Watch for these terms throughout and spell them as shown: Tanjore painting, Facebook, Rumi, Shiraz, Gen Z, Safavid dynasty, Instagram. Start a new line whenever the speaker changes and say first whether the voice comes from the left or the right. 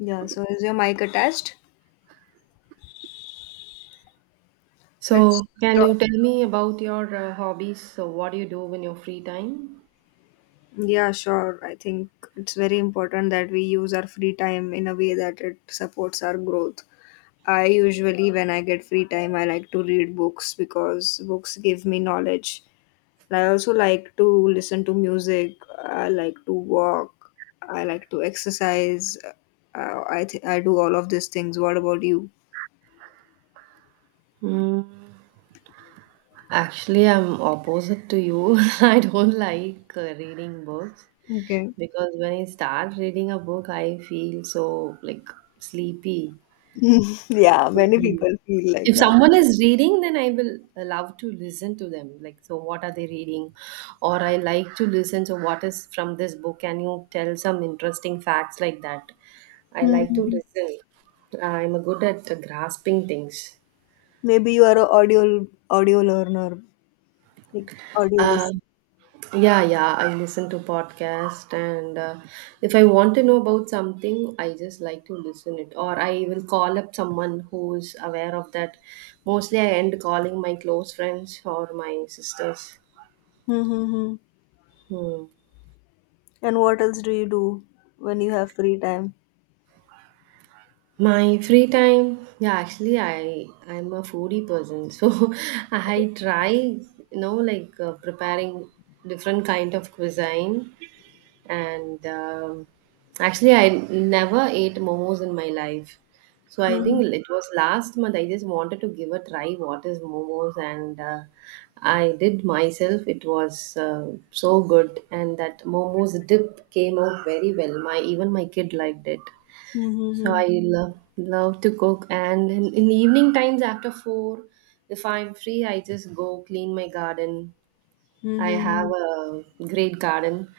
left: Yeah, so is your mic attached? Let's
right: So, can
left: talk.
right: you tell me about your hobbies? So, what do you do in your free time?
left: Yeah, sure. I think it's very important that we use our free time in a way that it supports our growth. I usually, when I get free time, I like to read books because books give me knowledge. And I also like to listen to music. I like to walk. I like to exercise. I do all of these things. What about you?
right: Mm, actually, I'm opposite to you. I don't like reading books
left: Okay.
right: because when I start reading a book, I feel so like sleepy.
left: Yeah, many people feel like
right: If
left: that.
right: someone is reading, then I will love to listen to them. Like, so what are they reading? Or I like to listen. So, what is from this book? Can you tell some interesting facts like that? I like to
left: Mhm.
right: listen. I'm good at grasping things.
left: Maybe you are a audio learner, like audio
right: Uh,
left: listen.
right: yeah, yeah, I listen to podcast, and if I want to know about something, I just like to listen it, or I will call up someone who's aware of that. Mostly, I end calling my close friends or my sisters.
left: Mm-hmm.
right: Hmm.
left: And what else do you do when you have free time?
right: My free time, yeah, actually, I'm a foodie person, so I try, like preparing different kind of cuisine, and actually, I never ate momos in my life, so I
left: Mm-hmm.
right: think it was last month. I just wanted to give a try what is momos, and I did myself. It was so good, and that momos dip came out very well. My even my kid liked it. So
left: Mm-hmm.
right: I love love to cook, and in the evening times after 4, if I'm free, I just go clean my garden. I have
left: Mm-hmm.
right: a great garden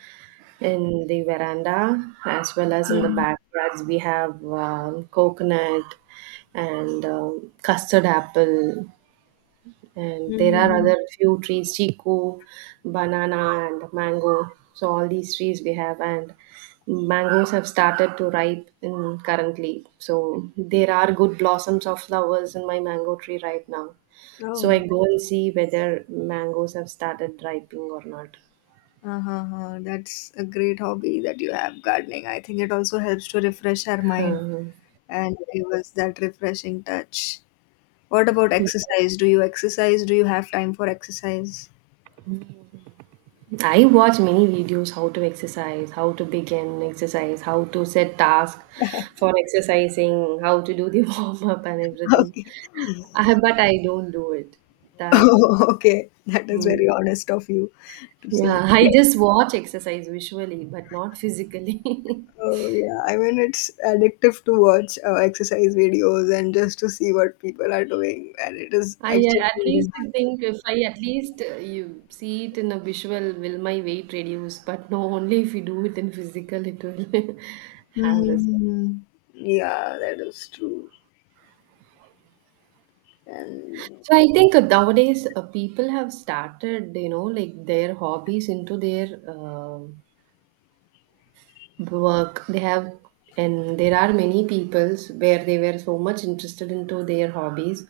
right: in the veranda as well as in the
left: Mm-hmm.
right: backyards. We have coconut and custard apple, and there are
left: Mm-hmm.
right: other few trees, chiku, banana, and mango. So all these trees we have, and mangoes have started to ripen currently, so there are good blossoms of flowers in my mango tree right now, so I
left: Oh,
right: go and see whether mangoes have started ripening or not.
left: uh-huh. That's a great hobby that you have, gardening. I think it also helps to refresh our mind
right: Hmm.
left: and give us that refreshing touch. What about exercise? Do you exercise? Do you have time for exercise?
right: I watch many videos how to exercise, how to begin exercise, how to set task for exercising, how to do the warm up and everything. But I don't do it. That
left: Oh, okay. That is
right: mm,
left: very honest of you to say.
right: yeah, I just watch exercise visually, but not physically.
left: Oh yeah, I mean it's addictive to watch exercise videos and just to see what people are doing, and it is
right: I
left: actually
right: at least
left: really.
right: think if I at least you see it in a visual, will my weight reduce? But no, only if you do it in physical, it will have result.
left: Mm-hmm. Yeah, that is true. And
right: So I think nowadays people have started, you know, like their hobbies into their. Work they have, and there are many peoples where they were so much interested into their hobbies,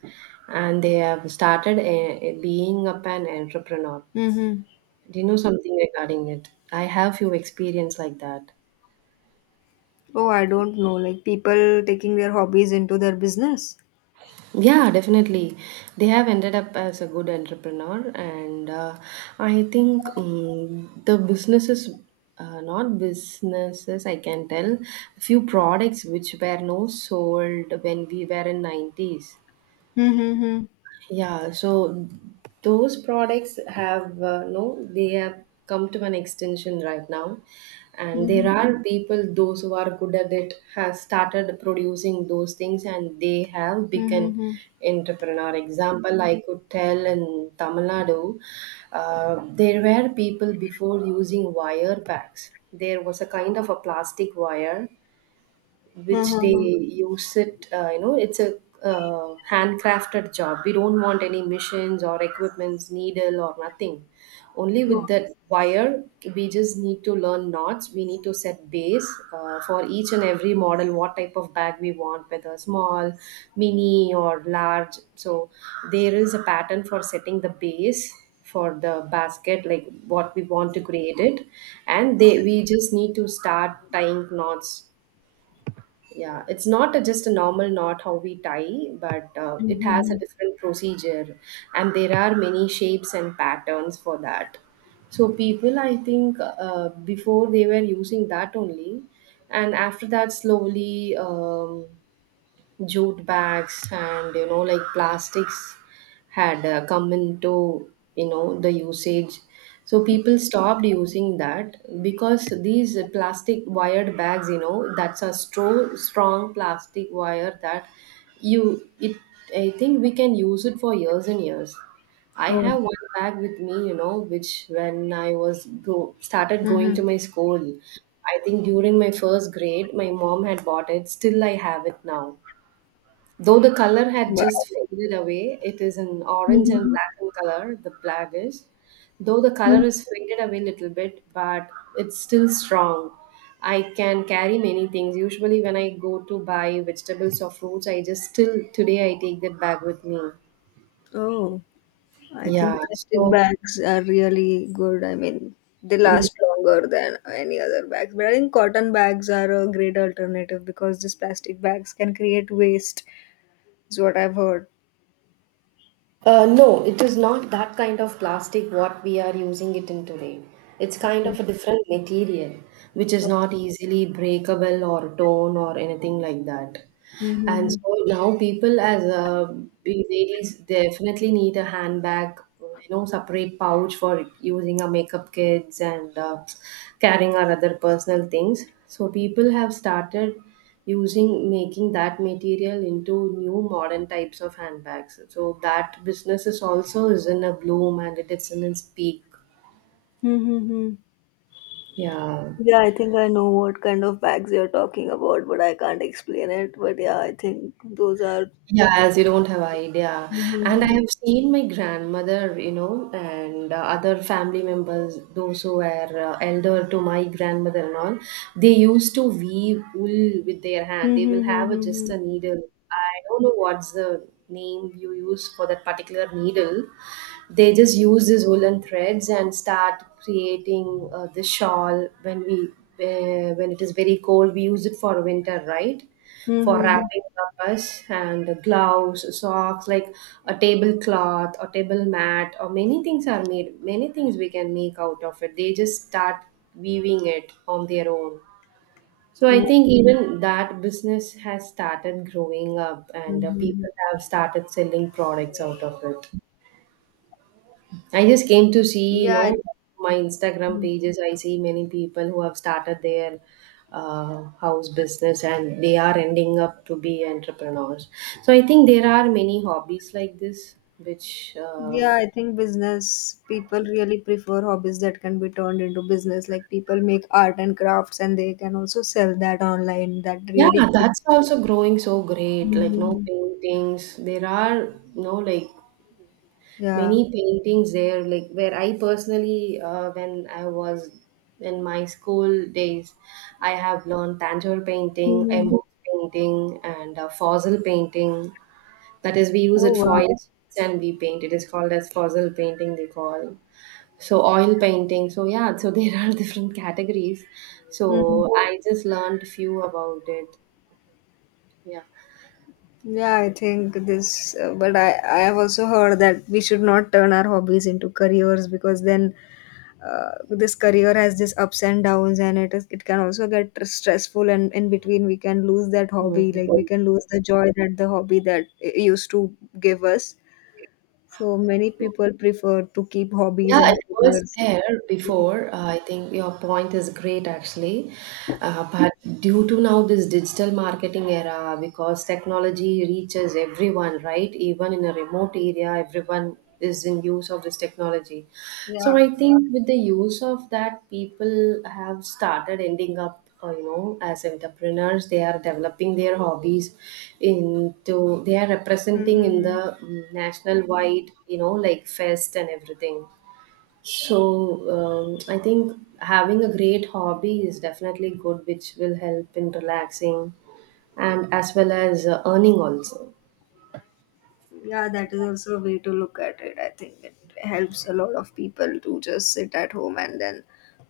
right: and they have started being up an entrepreneur.
left: mm-hmm.
right: Do you know something regarding it? I have few experience like that.
left: Oh, I don't know, like people taking their hobbies into their business.
right: Yeah, definitely, they have ended up as a good entrepreneur, and I think the businesses, not businesses, I can tell few products which were no sold when we were in 90s.
left: Mm-hmm.
right: Yeah, so those products have no, they have come to an extension right now, and
left: Mm-hmm.
right: there are people those who are good at it have started producing those things, and they have become
left: Mm-hmm.
right: entrepreneur. Example, I could tell in Tamil Nadu, there were people before using wire packs. There was a kind of a plastic wire which they
left: Uh-huh.
right: use it, you know it's a handcrafted job. We don't want any machines or equipments, needle or nothing, only with
left: Mm-hmm.
right: that wire. We just need to learn knots, we need to set base for each and every model, what type of bag we want, whether small, mini, or large. So there is a pattern for setting the base for the basket, like what we want to create it, and they we just need to start tying knots. Yeah, it's not a, just a normal knot how we tie, but it has
left: Mm-hmm.
right: a different procedure, and there are many shapes and patterns for that. So people, I think, before they were using that only, and after that, slowly jute bags and you know like plastics had come into, you know, the usage. So people stopped using that because these plastic wired bags, you know, that's a strong plastic wire that you it, I think we can use it for years and years. I
left: Oh.
right: have one bag with me, you know, which when I was started going
left: Mm-hmm.
right: to my school, I think during my first grade, my mom had bought it. Still I have it now. Though the color had
left: Wow.
right: just faded away, it is an orange and
left: Mm-hmm.
right: black in color, the blackish. Though the
left: Mm-hmm.
right: color is faded away a little bit, but it's still strong. I can carry many things. Usually, when I go to buy vegetables or fruits, I just still today I take that bag with me.
left: Oh. I
right: Yeah.
left: think plastic
right: So
left: bags are really good. I mean, they last longer than any other bags. But I think cotton bags are a great alternative because these plastic bags can create waste, is what I've heard.
right: No, it is not that kind of plastic what we are using it in today. It's kind
left: Okay.
right: of a different material which is not easily breakable or torn or anything like that. And
left: Mm-hmm.
right: so now people as we ladies definitely need a handbag, you know, separate pouch for using our makeup kits and carrying our other personal things. So people have started using, making that material into new modern types of handbags. So that business is also is in a bloom and it is in its peak.
left: Mm-hmm.
right: Yeah.
left: Yeah, I think I know what kind of bags you're talking about, but I can't explain it. But yeah, I think those are.
right: Yeah, as you don't have idea. And I
left: Mm-hmm.
right: have seen my grandmother, you know, and other family members, those who were elder to my grandmother and all, they used to weave wool with their hand. They will have a, just
left: Mm-hmm.
right: a needle. I don't know what's the name you use for that particular needle. They just use these woolen threads and start creating the shawl when we when it is very cold, we use it for winter, right? For
left: Mm-hmm.
right: wrapping us, and gloves, socks, like a tablecloth or table mat, or many things are made, many things we can make out of it. They just start weaving it on their own. So I think even that business has started growing up, and
left: Mm-hmm.
right: people have started selling products out of it. I just came to see, you
left: Yeah,
right: know, my Instagram
left: I-
right: pages. I see many people who have started their house business, and they are ending up to be entrepreneurs. So I think there are many hobbies like this, which,
left: Yeah, I think business people really prefer hobbies that can be turned into business. Like people make art and crafts and they can also sell that online. That
right: yeah,
left: really.
right: that's also growing so great. Like, no,
left: Mhm.
right: paintings. There are, you know, like
left: Yeah.
right: many paintings there, like where I personally when I was in my school days, I have learned tanjore painting,
left: Hmm.
right: embossed painting, and fossil painting. That is, we use
left: Oh
right: it
left: wow.
right: foil and we paint. It is called as fossil painting, they call. So oil painting. So yeah, so there are different categories. So
left: Hmm.
right: I just learned few about it. Yeah.
left: Yeah, I think this, but I have also heard that we should not turn our hobbies into careers because then this career has this ups and downs, and it can also get stressful, and in between we can lose that hobby, like we
right: Hmm.
left: can lose the joy that the hobby that it used to give us. So many people prefer to keep hobbies
right: Yeah,
left: and
right: it was
left: careers.
right: there before. I think your point is great, actually. But due to now this digital marketing era, because technology reaches everyone, right? Even in a remote area, everyone is in use of this technology. So
left: Yeah.
right: I think with the use of that, people have started ending up, you know, as entrepreneurs. They are developing their hobbies into. They are representing in
left: Mm-hmm.
right: the national wide, you know, like fest and everything. So, I think having a great hobby is definitely good, which will help in relaxing and as well as earning also.
left: Yeah, that is also a way to look at it. I think it helps a lot of people to just sit at home and then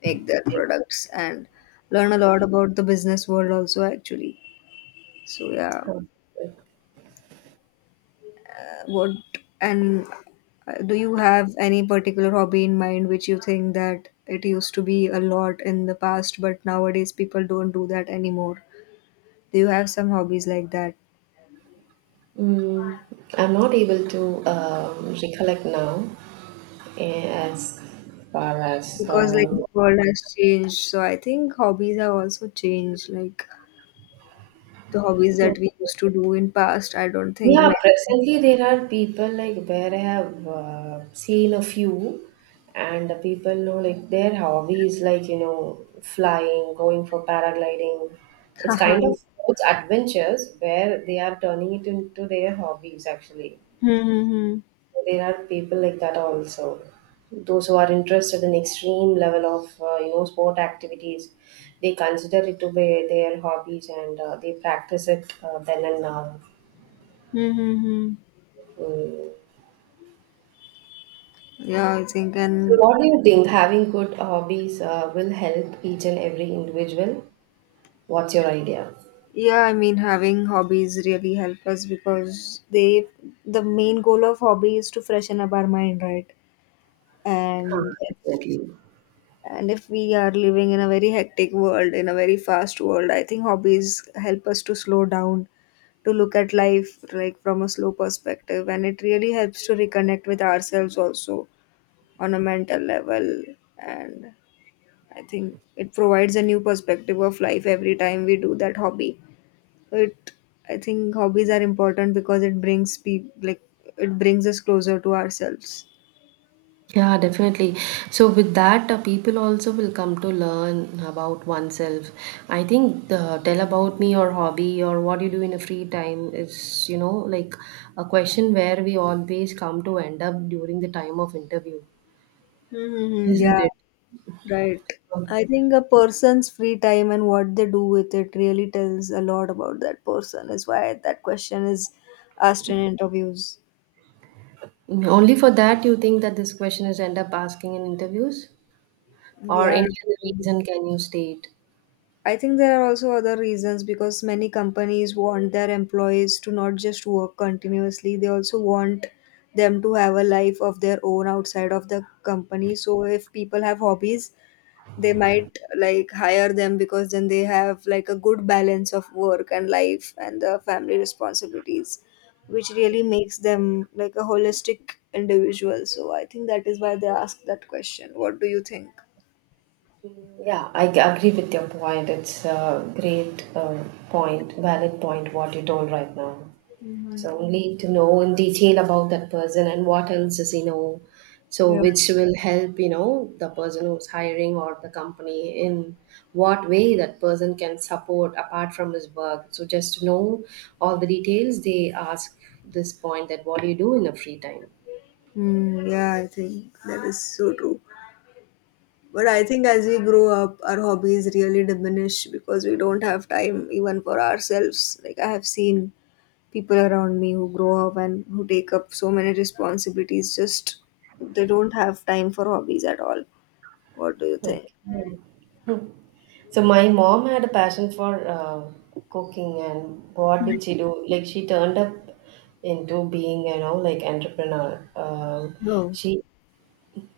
left: make their products and learn a lot about the business world also, actually. So yeah.
right: Huh.
left: What, and do you have any particular hobby in mind which you think that it used to be a lot in the past, but nowadays people don't do that anymore? Do you have some hobbies like that?
right: Mm, I'm not able to recollect now, as far as
left: Because like the world has changed, so I think hobbies have also changed. Like, the hobbies that we used to do in past, I don't think
right: Yeah,
left: many.
right: presently there are people like where I have seen a few, and the people know like their hobby is like, you know, flying, going for paragliding. It's kind of it's adventures where they are turning it into their hobbies actually.
left: Hmm, hmm, hmm.
right: There are people like that also. Those who are interested in extreme level of you know sport activities, they consider it to be their hobbies and they practice it then and now.
left: Hmm, hmm, hmm.
right: Mm.
left: Yeah, I think,
right: So,
left: and
right: what do you think having good hobbies will help each and every individual? What's your idea?
left: yeah, I mean, having hobbies really help us because they, the main goal of hobby is to freshen up our mind, right?
right: Ah,
left: And
right: definitely.
left: if we are living in a very hectic world, in a very fast world, I think hobbies help us to slow down, to look at life like from a slow perspective, and it really helps to reconnect with ourselves also on a mental level. And I think it provides a new perspective of life every time we do that hobby. It I think hobbies are important because it brings people, like, it brings us closer to ourselves.
right: Yeah, definitely. So with that, people also will come to learn about oneself. I think the tell about me or hobby or what you do in a free time is, you know, like a question where we always come to end up during the time of interview.
left: Hmm.
right: Isn't
left: Yeah,
right: it?
left: right.
right: So,
left: I think a person's free time and what they do with it really tells a lot about that person, is why that question is asked in interviews.
right: only for that you think that this question is end up asking in interviews? Or
left: Yeah.
right: any other reason can you state?
left: I think there are also other reasons because many companies want their employees to not just work continuously, they also want them to have a life of their own outside of the company. So if people have hobbies, they might like hire them because then they have like a good balance of work and life and the family responsibilities, which really makes them like a holistic individual. So I think that is why they ask that question. What do you think?
right: Yeah, I agree with your point. It's a great point, valid point, what you told right now. So
left: Mhm.
right: we need to know in detail about that person and what else does he know, so
left: Yeah.
right: which will help you know the person who's hiring or the company in what way that person can support apart from his work. So just to know all the details, they ask this point that what do you do in your free time?
left: Mm, yeah, I think that is so true. But I think as we grow up, our hobbies really diminish because we don't have time even for ourselves. Like, I have seen people around me who grow up and who take up so many responsibilities, just they don't have time for hobbies at all. What do you think?
right: Okay. So my mom had a passion for cooking. And what did she do? Like, she turned up into being, like, entrepreneur.
left: Oh.
right: She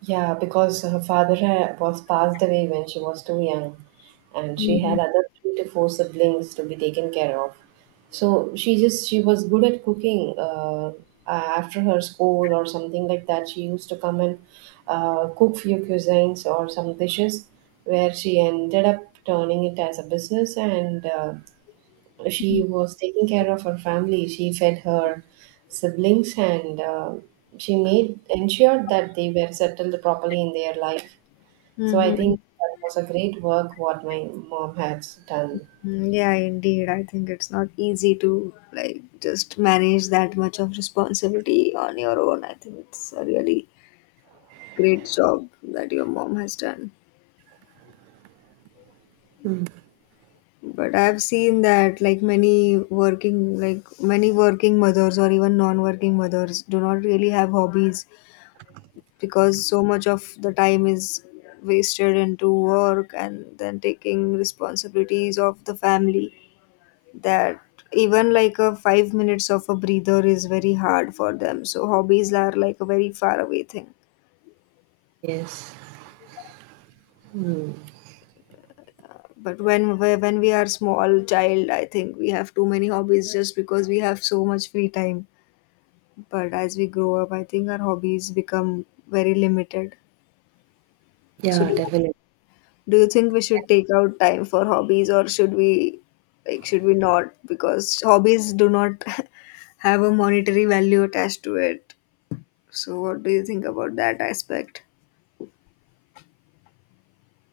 right: Yeah, because her father was passed away when she was too young, and she
left: Mm-hmm.
right: had other three to four siblings to be taken care of. So she was good at cooking. After her school or something like that, she used to come and cook few cuisines or some dishes, where she ended up turning it as a business, and she was taking care of her family. She fed her siblings, and she made ensured that they were settled properly in their life. So I
left: Mm-hmm.
right: think that was a great work what my mom has done.
left: Yeah, indeed. I think it's not easy to like just manage that much of responsibility on your own. I think it's a really great job that your mom has done, but I have seen that like many working mothers or even non-working mothers do not really have hobbies because so much of the time is wasted into work and then taking responsibilities of the family, that even like a 5 minutes of a breather is very hard for them. So hobbies are like a very far away thing.
right: Yes. Mm.
left: But when we are small child, I think we have too many hobbies just because we have so much free time. But as we grow up, I think our hobbies become very limited. So
right: Yeah, definitely.
left: do you think we should take out time for hobbies, or should we like should we not, because hobbies do not have a monetary value attached to it? So what do you think about that aspect?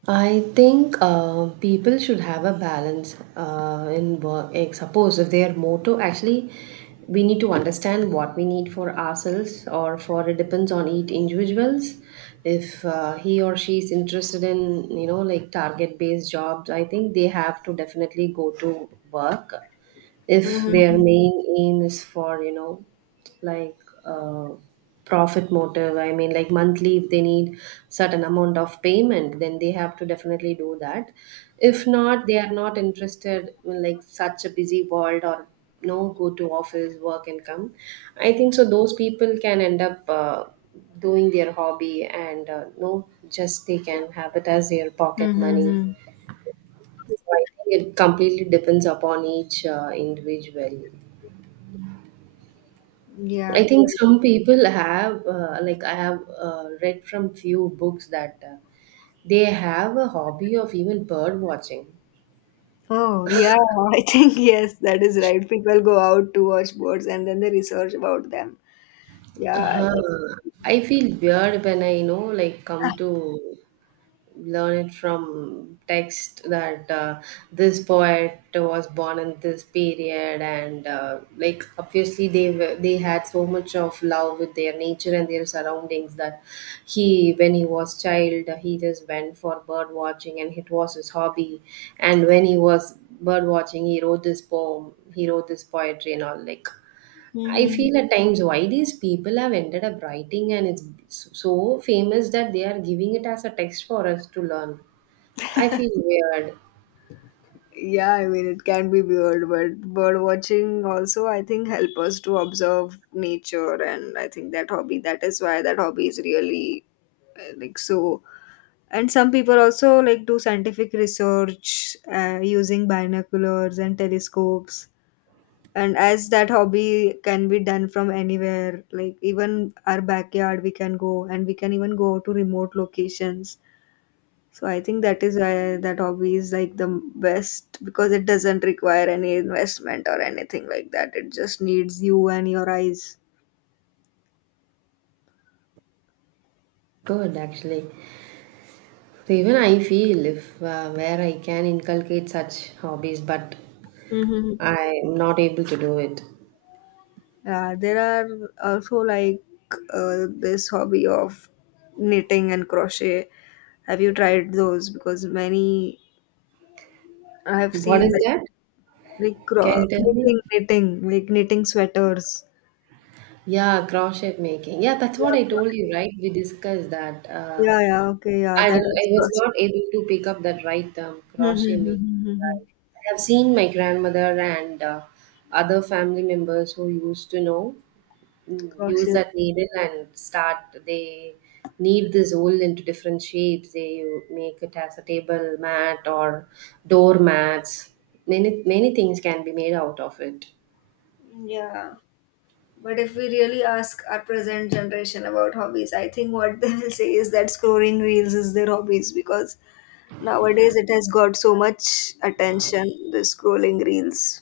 right: I think people should have a balance in work. Like, suppose if their motto, actually, we need to understand what we need for ourselves, or for it depends on each individuals. If he or she is interested in, you know, like, target based jobs, I think they have to definitely go to work. If
left: Mm-hmm.
right: their main aim is for, you know, like, uh, profit motive, I mean, like, monthly, if they need certain amount of payment, then they have to definitely do that. If not, they are not interested in like such a busy world, or no, go to office work and come, I think so those people can end up doing their hobby, and no, just they can have it as their pocket money.
left: Mm-hmm.
right: So I think it completely depends upon each individual.
left: Yeah, I
right: I think
left: think.
right: some people have, like, I have read from few books that they have a hobby of even bird watching.
left: Oh, yeah, I think yes, that is right. People go out to watch birds and then they research about them. Yeah, that's.
right: I feel weird when I, you know, like, come to learn it from text that this poet was born in this period, and like, obviously, they had so much of love with their nature and their surroundings that he, when he was child, he just went for bird watching, and it was his hobby. And when he was bird watching, he wrote this poem, he wrote this poetry and all, like, I
left: Mhm.
right: feel at times why these people have ended up writing, and it's so famous that they are giving it as a text for us to learn. I feel weird.
left: Yeah, I mean, it can be weird, but bird watching also, I think, help us to observe nature. And I think that hobby, that is why that hobby is really like so. And some people also like do scientific research using binoculars and telescopes. And as that hobby can be done from anywhere, like even our backyard, we can go and we can even go to remote locations. So I think that is why that hobby is like the best because it doesn't require any investment or anything like that. It just needs you and your eyes.
right: Good actually. So even I feel if where I can inculcate such hobbies, but
left: Hmm.
right: I am not able to do it.
left: Yeah, there are also like this hobby of knitting and crochet. Have you tried those? Because many, I have
right: What
left: seen.
right: is that?
left: Like,
right: Can you tell me?
left: knitting, like knitting sweaters.
right: Yeah, crochet making. Yeah, that's what
left: Yeah,
right: I told you, right? We discussed that.
left: yeah, yeah, okay, yeah,
right: I don't,
left: that
right: I
left: is
right: was
left: crochet.
right: not able to pick up that right term.
left: Hmm, hmm
right: Crochet
left: hmm,
right: making.
left: hmm, hmm, hmm.
right: Right. I have seen my grandmother and other family members who used to know use
left: Crochet.
right: that needle and start. They knead this wool into different shapes. They make it as a table mat or door mats. Many many things can be made out of it.
left: Yeah. But if we really ask our present generation about hobbies, I think what they will say is that scrolling reels is their hobbies because nowadays it has got so much attention, the scrolling reels.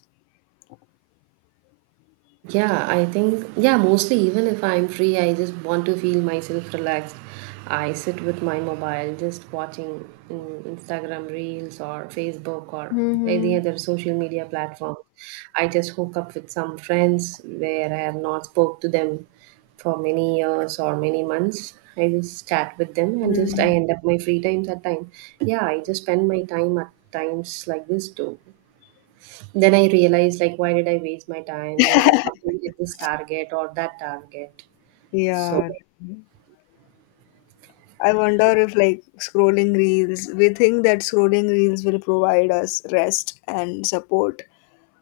right: Yeah, I think, yeah, mostly even if I'm free, I just want to feel myself relaxed. I sit with my mobile, just watching Instagram Reels or Facebook or any
left: Mm-hmm.
right: other social media platform. I just hook up with some friends where I have not spoke to them for many years or many months. I just chat with them, and just I
left: Mm.
right: end up my free times at time. Yeah, I just spend my time at times like this too. Then I realized, like, why did I waste my time? I would have completed this target or that target. So,
left: Yeah, I wonder if, like scrolling reels, we think that scrolling reels will provide us rest and support.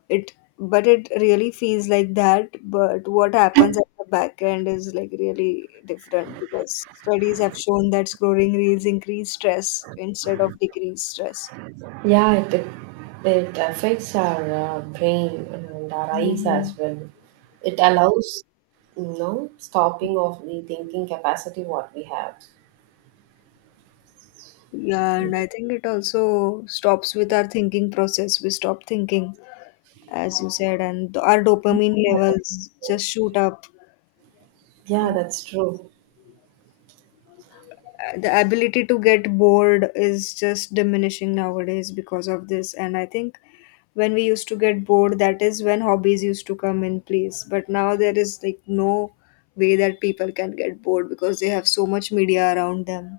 left: It, but it really feels like that. But what happens at the back end is like really different because studies have shown that scrolling reels increase stress instead of decrease stress.
right: yeah, it affects our brain and our eyes
left: Hmm.
right: as well. It allows, you know, stopping of the thinking capacity what we have.
left: Yeah, and I think it also stops with our thinking process. We stop thinking, as you said, and our dopamine levels just shoot up. I
right: Yeah,
left: think
right: that's true.
left: the ability to get bored is just diminishing nowadays because of this. And I think when we used to get bored, that is when hobbies used to come in place. But now there is like no way that people can get bored because they have so much media around them.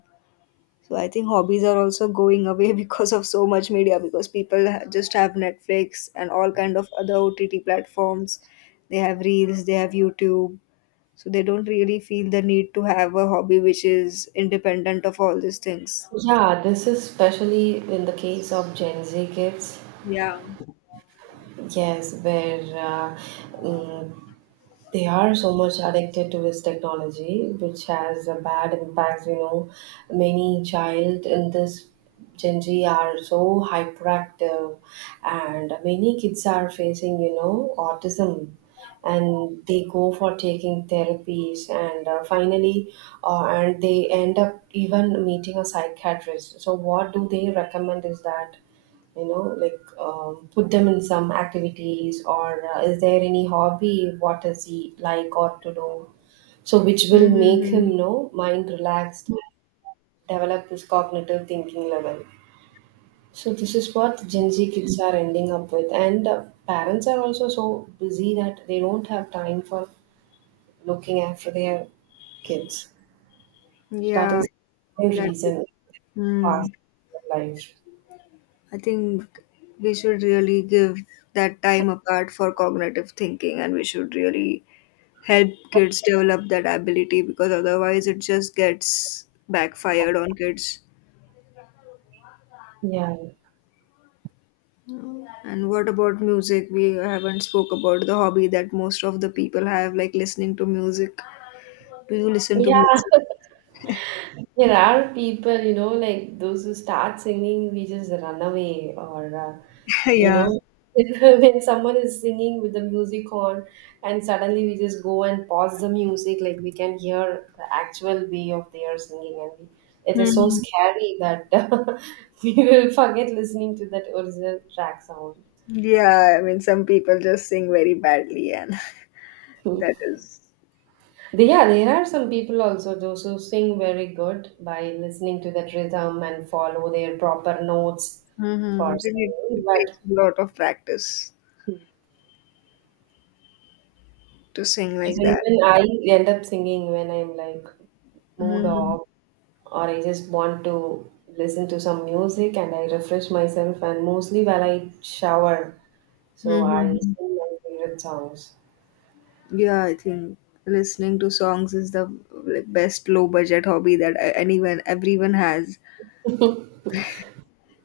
left: So I think hobbies are also going away because of so much media, because people just have Netflix and all kind of other OTT platforms, they have reels, they have YouTube. So they don't really feel the need to have a hobby which is independent of all these things.
right: Yeah, this is especially in the case of Gen Z kids.
left: Yeah.
right: Yes, where mm, they are so much addicted to this technology, which has a bad impacts, you know, many child in this Gen Z are so hyperactive, and many kids are facing, you know, autism, and they go for taking therapies, and finally and they end up even meeting a psychiatrist. So what do they recommend is that, you know, like, put them in some activities, or is there any hobby what does he like or to do, so which will make him,
left: Mm-hmm.
right: you know, mind relaxed, develop his cognitive thinking level. So this is what Gen Z kids are ending up with, and parents are also so busy that they don't have time for looking after their kids. So that
left: Yeah.
right: is the
left: That.
right: reason past
left: Hmm.
right: life.
left: I think we should really give that time apart for cognitive thinking and we should really help kids develop that ability because otherwise it just gets backfired on kids.
right: Yeah,
left: And what about music? We haven't spoke about the hobby that most of the people have, like listening to music. Do you listen to
right: yeah.
left: music?
right: There are people, you know, like, those who start singing, we just run away, or you
left: Yeah.
right: know, when someone is singing with the music on, and suddenly we just go and pause the music, like, we can hear the actual way of their singing, and we, it is so
left: Mhm.
right: scary that we will forget listening to that original track sound.
left: Yeah, I mean, some people just sing very badly, and that is-
right: They- Yeah, there are some people also those who sing very good by listening to that rhythm and follow their proper notes for
left: Mhm. Then it
right: singing.
left: takes a lot of practice to sing like
right: So
left: that.
right: even I end up singing when I'm like mood
left: Mhm.
right: off, or I just want to listen to some music, and I refresh myself, and mostly while I shower. So I
left: Mhm.
right: sing my favorite songs.
left: Yeah, I think listening to songs is the like, best low budget hobby that anyone, everyone has.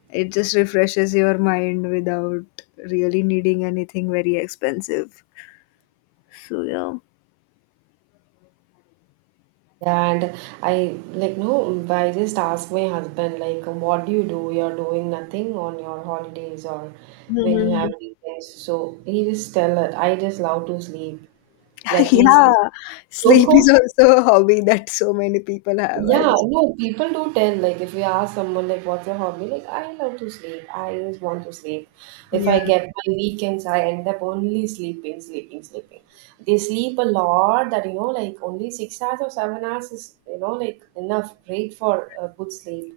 left: It just refreshes your mind without really needing anything very expensive. So, yeah.
right: Yeah, and I like, no, I just ask my husband, like, what do you do? You're doing nothing on your holidays or when you have
left: Mhm.
right: weekends. So he just tell her, I just love to sleep. Let me
left: Yeah,
right: sleep.
left: sleep is
right: So,
left: also a hobby that so many people have. I
right: yeah,
left: just.
right: no, people do tell, like, if you ask someone, like, what's your hobby? Like, I love to sleep. I always want to sleep. If
left: Yeah,
right: I get my weekends, I end up only sleeping, sleeping, sleeping. They sleep a lot that, you know, like, only 6 hours or 7 hours is, you know, like, enough, great for a good sleep.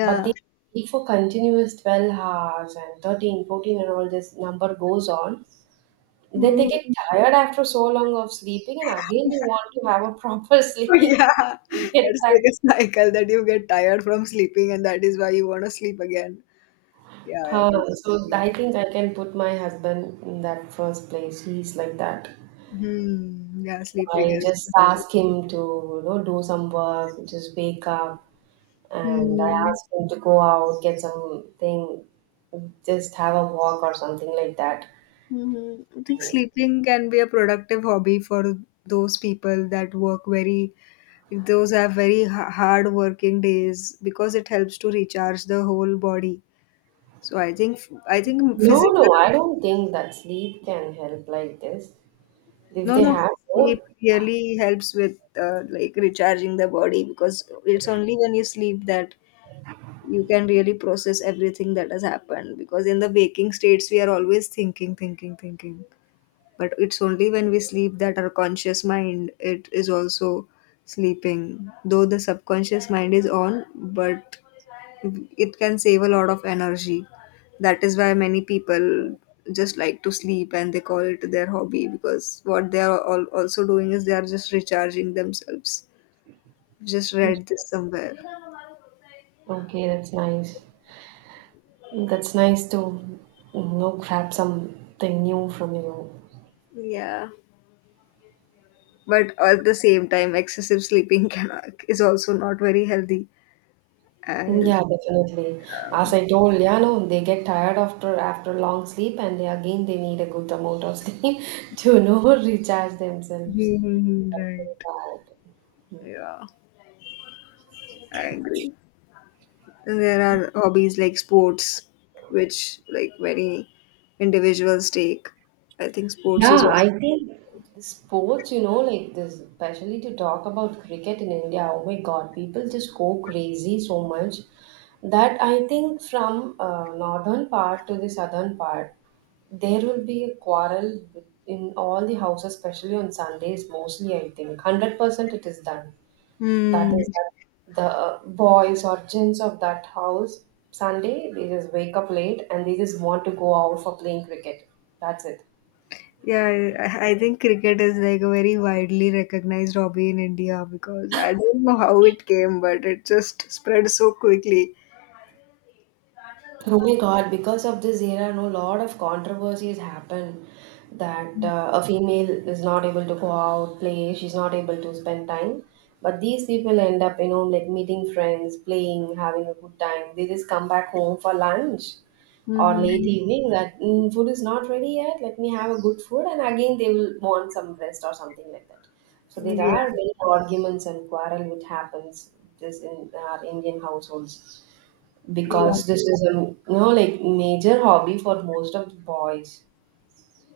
right: But they sleep for continuous 12 hours and 13, 14, and all this number goes on. Then they
left: Mm.
right: get tired after so long of sleeping, and again, they want to have a proper sleep.
left: Yeah,
right: Get
left: that's
right: back.
left: like a cycle that you get tired from sleeping, and that is why you want to sleep again. Yeah, I totally
right: So I
left: agree.
right: think I can put my husband in that first place. He's like that. So
left: Hmm. Yeah, sleeping
right: I
left: is.
right: just ask him to, you know, do some work, just wake up, and I
left: Hmm.
right: ask him to go out, get something, just have a walk or something like that.
left: Hmm. I think sleeping can be a productive hobby for those people that work very, those have very hard working days because it helps to recharge the whole body. So I think
right: No, no,
left: physical,
right: I don't think that sleep can help like this. If
left: no,
right: they
left: no,
right: have, oh,
left: sleep really helps with like recharging the body because it's only when you sleep that you can really process everything that has happened, because in the waking states we are always thinking thinking thinking. But it's only when we sleep that our conscious mind, it is also sleeping, though the subconscious mind is on. But it can save a lot of energy. That is why many people just like to sleep and they call it their hobby because what they are all also doing is they are just recharging themselves. Just read this somewhere.
right: okay, that's nice. That's nice to, you know, grab something new from you.
left: Yeah. But at the same time, excessive sleeping can is also not very healthy
right: Mm,
left: as
right: yeah, definitely. As I told, yeah, no, they get tired after long sleep, and they again they need a good amount of sleep to, you know, recharge themselves.
left: right. Yeah. I agree. And there are hobbies like sports, which like many individuals take. I think sports is.
right: Yeah, I think sports, you know, like, this, especially to talk about cricket in India, oh my God, people just go crazy so much that I think from northern part to the southern part, there will be a quarrel in all the houses, especially on Sundays, mostly, I think. 100% it is done. That
left: Hmm.
right: is that the boys or gents of that house, Sunday, they just wake up late, and they just want to go out for playing cricket. That's it.
left: Yeah, I think cricket is like a very widely recognized hobby in India because I don't know how it came, but it just spread so quickly.
right: Oh my God, because of this era, no, lot of controversies happen that a female is not able to go out, play, she's not able to spend time. But these people end up, you know, like, meeting friends, playing, having a good time. They just come back home for lunch or late
left: Mm-hmm.
right: evening that food is not ready yet. Let me have a good food. And again, they will want some rest or something like that. So there
left: Yeah,
right: are many arguments and quarrel which happens this in our Indian households,
left: yeah,
right: because this is a, you know, like, major hobby for most of the boys.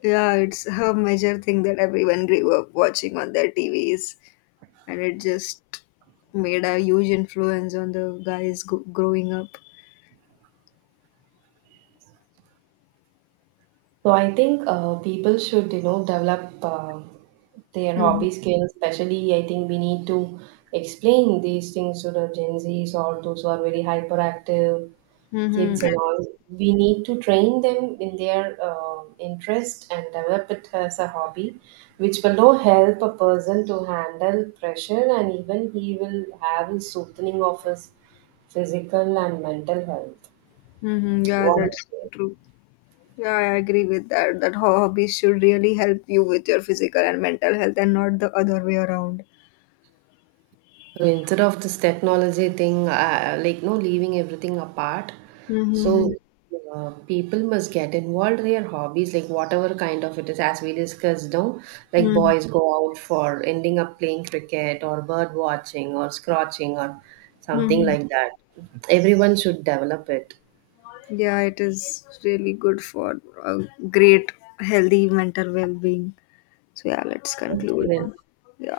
left: yeah. It's a major thing that everyone grew up watching on their TVs, and it just made a huge influence on the guys growing up.
right: So I think people should, you know, develop their
left: Mhm.
right: hobby skills. Especially, I think we need to explain these things to the Gen Zs or those who are very hyperactive
left: Mhm.
right: kids and all. We need to train them in their interest and develop it as a hobby, which will now help a person to handle pressure, and even he will have a soothing of his physical and mental health.
left: Mhm. Yeah,
right: What do you
left: that's
right: think?
left: true. Yeah, I agree with that. That hobbies should really help you with your physical and mental health and not the other way around.
right: So instead of this technology thing, like, no, leaving everything apart,
left: Mm-hmm.
right: so people must get involved their hobbies, like, whatever kind of it is, as we discussed, no, like,
left: Mm-hmm.
right: boys go out for ending up playing cricket or bird watching or scratching or something
left: Mm-hmm.
right: like that. Everyone should develop it.
left: Yeah, it is really good for a great, healthy mental well being. So, yeah, let's
right: Okay,
left: conclude
right: then.
left: then. Yeah.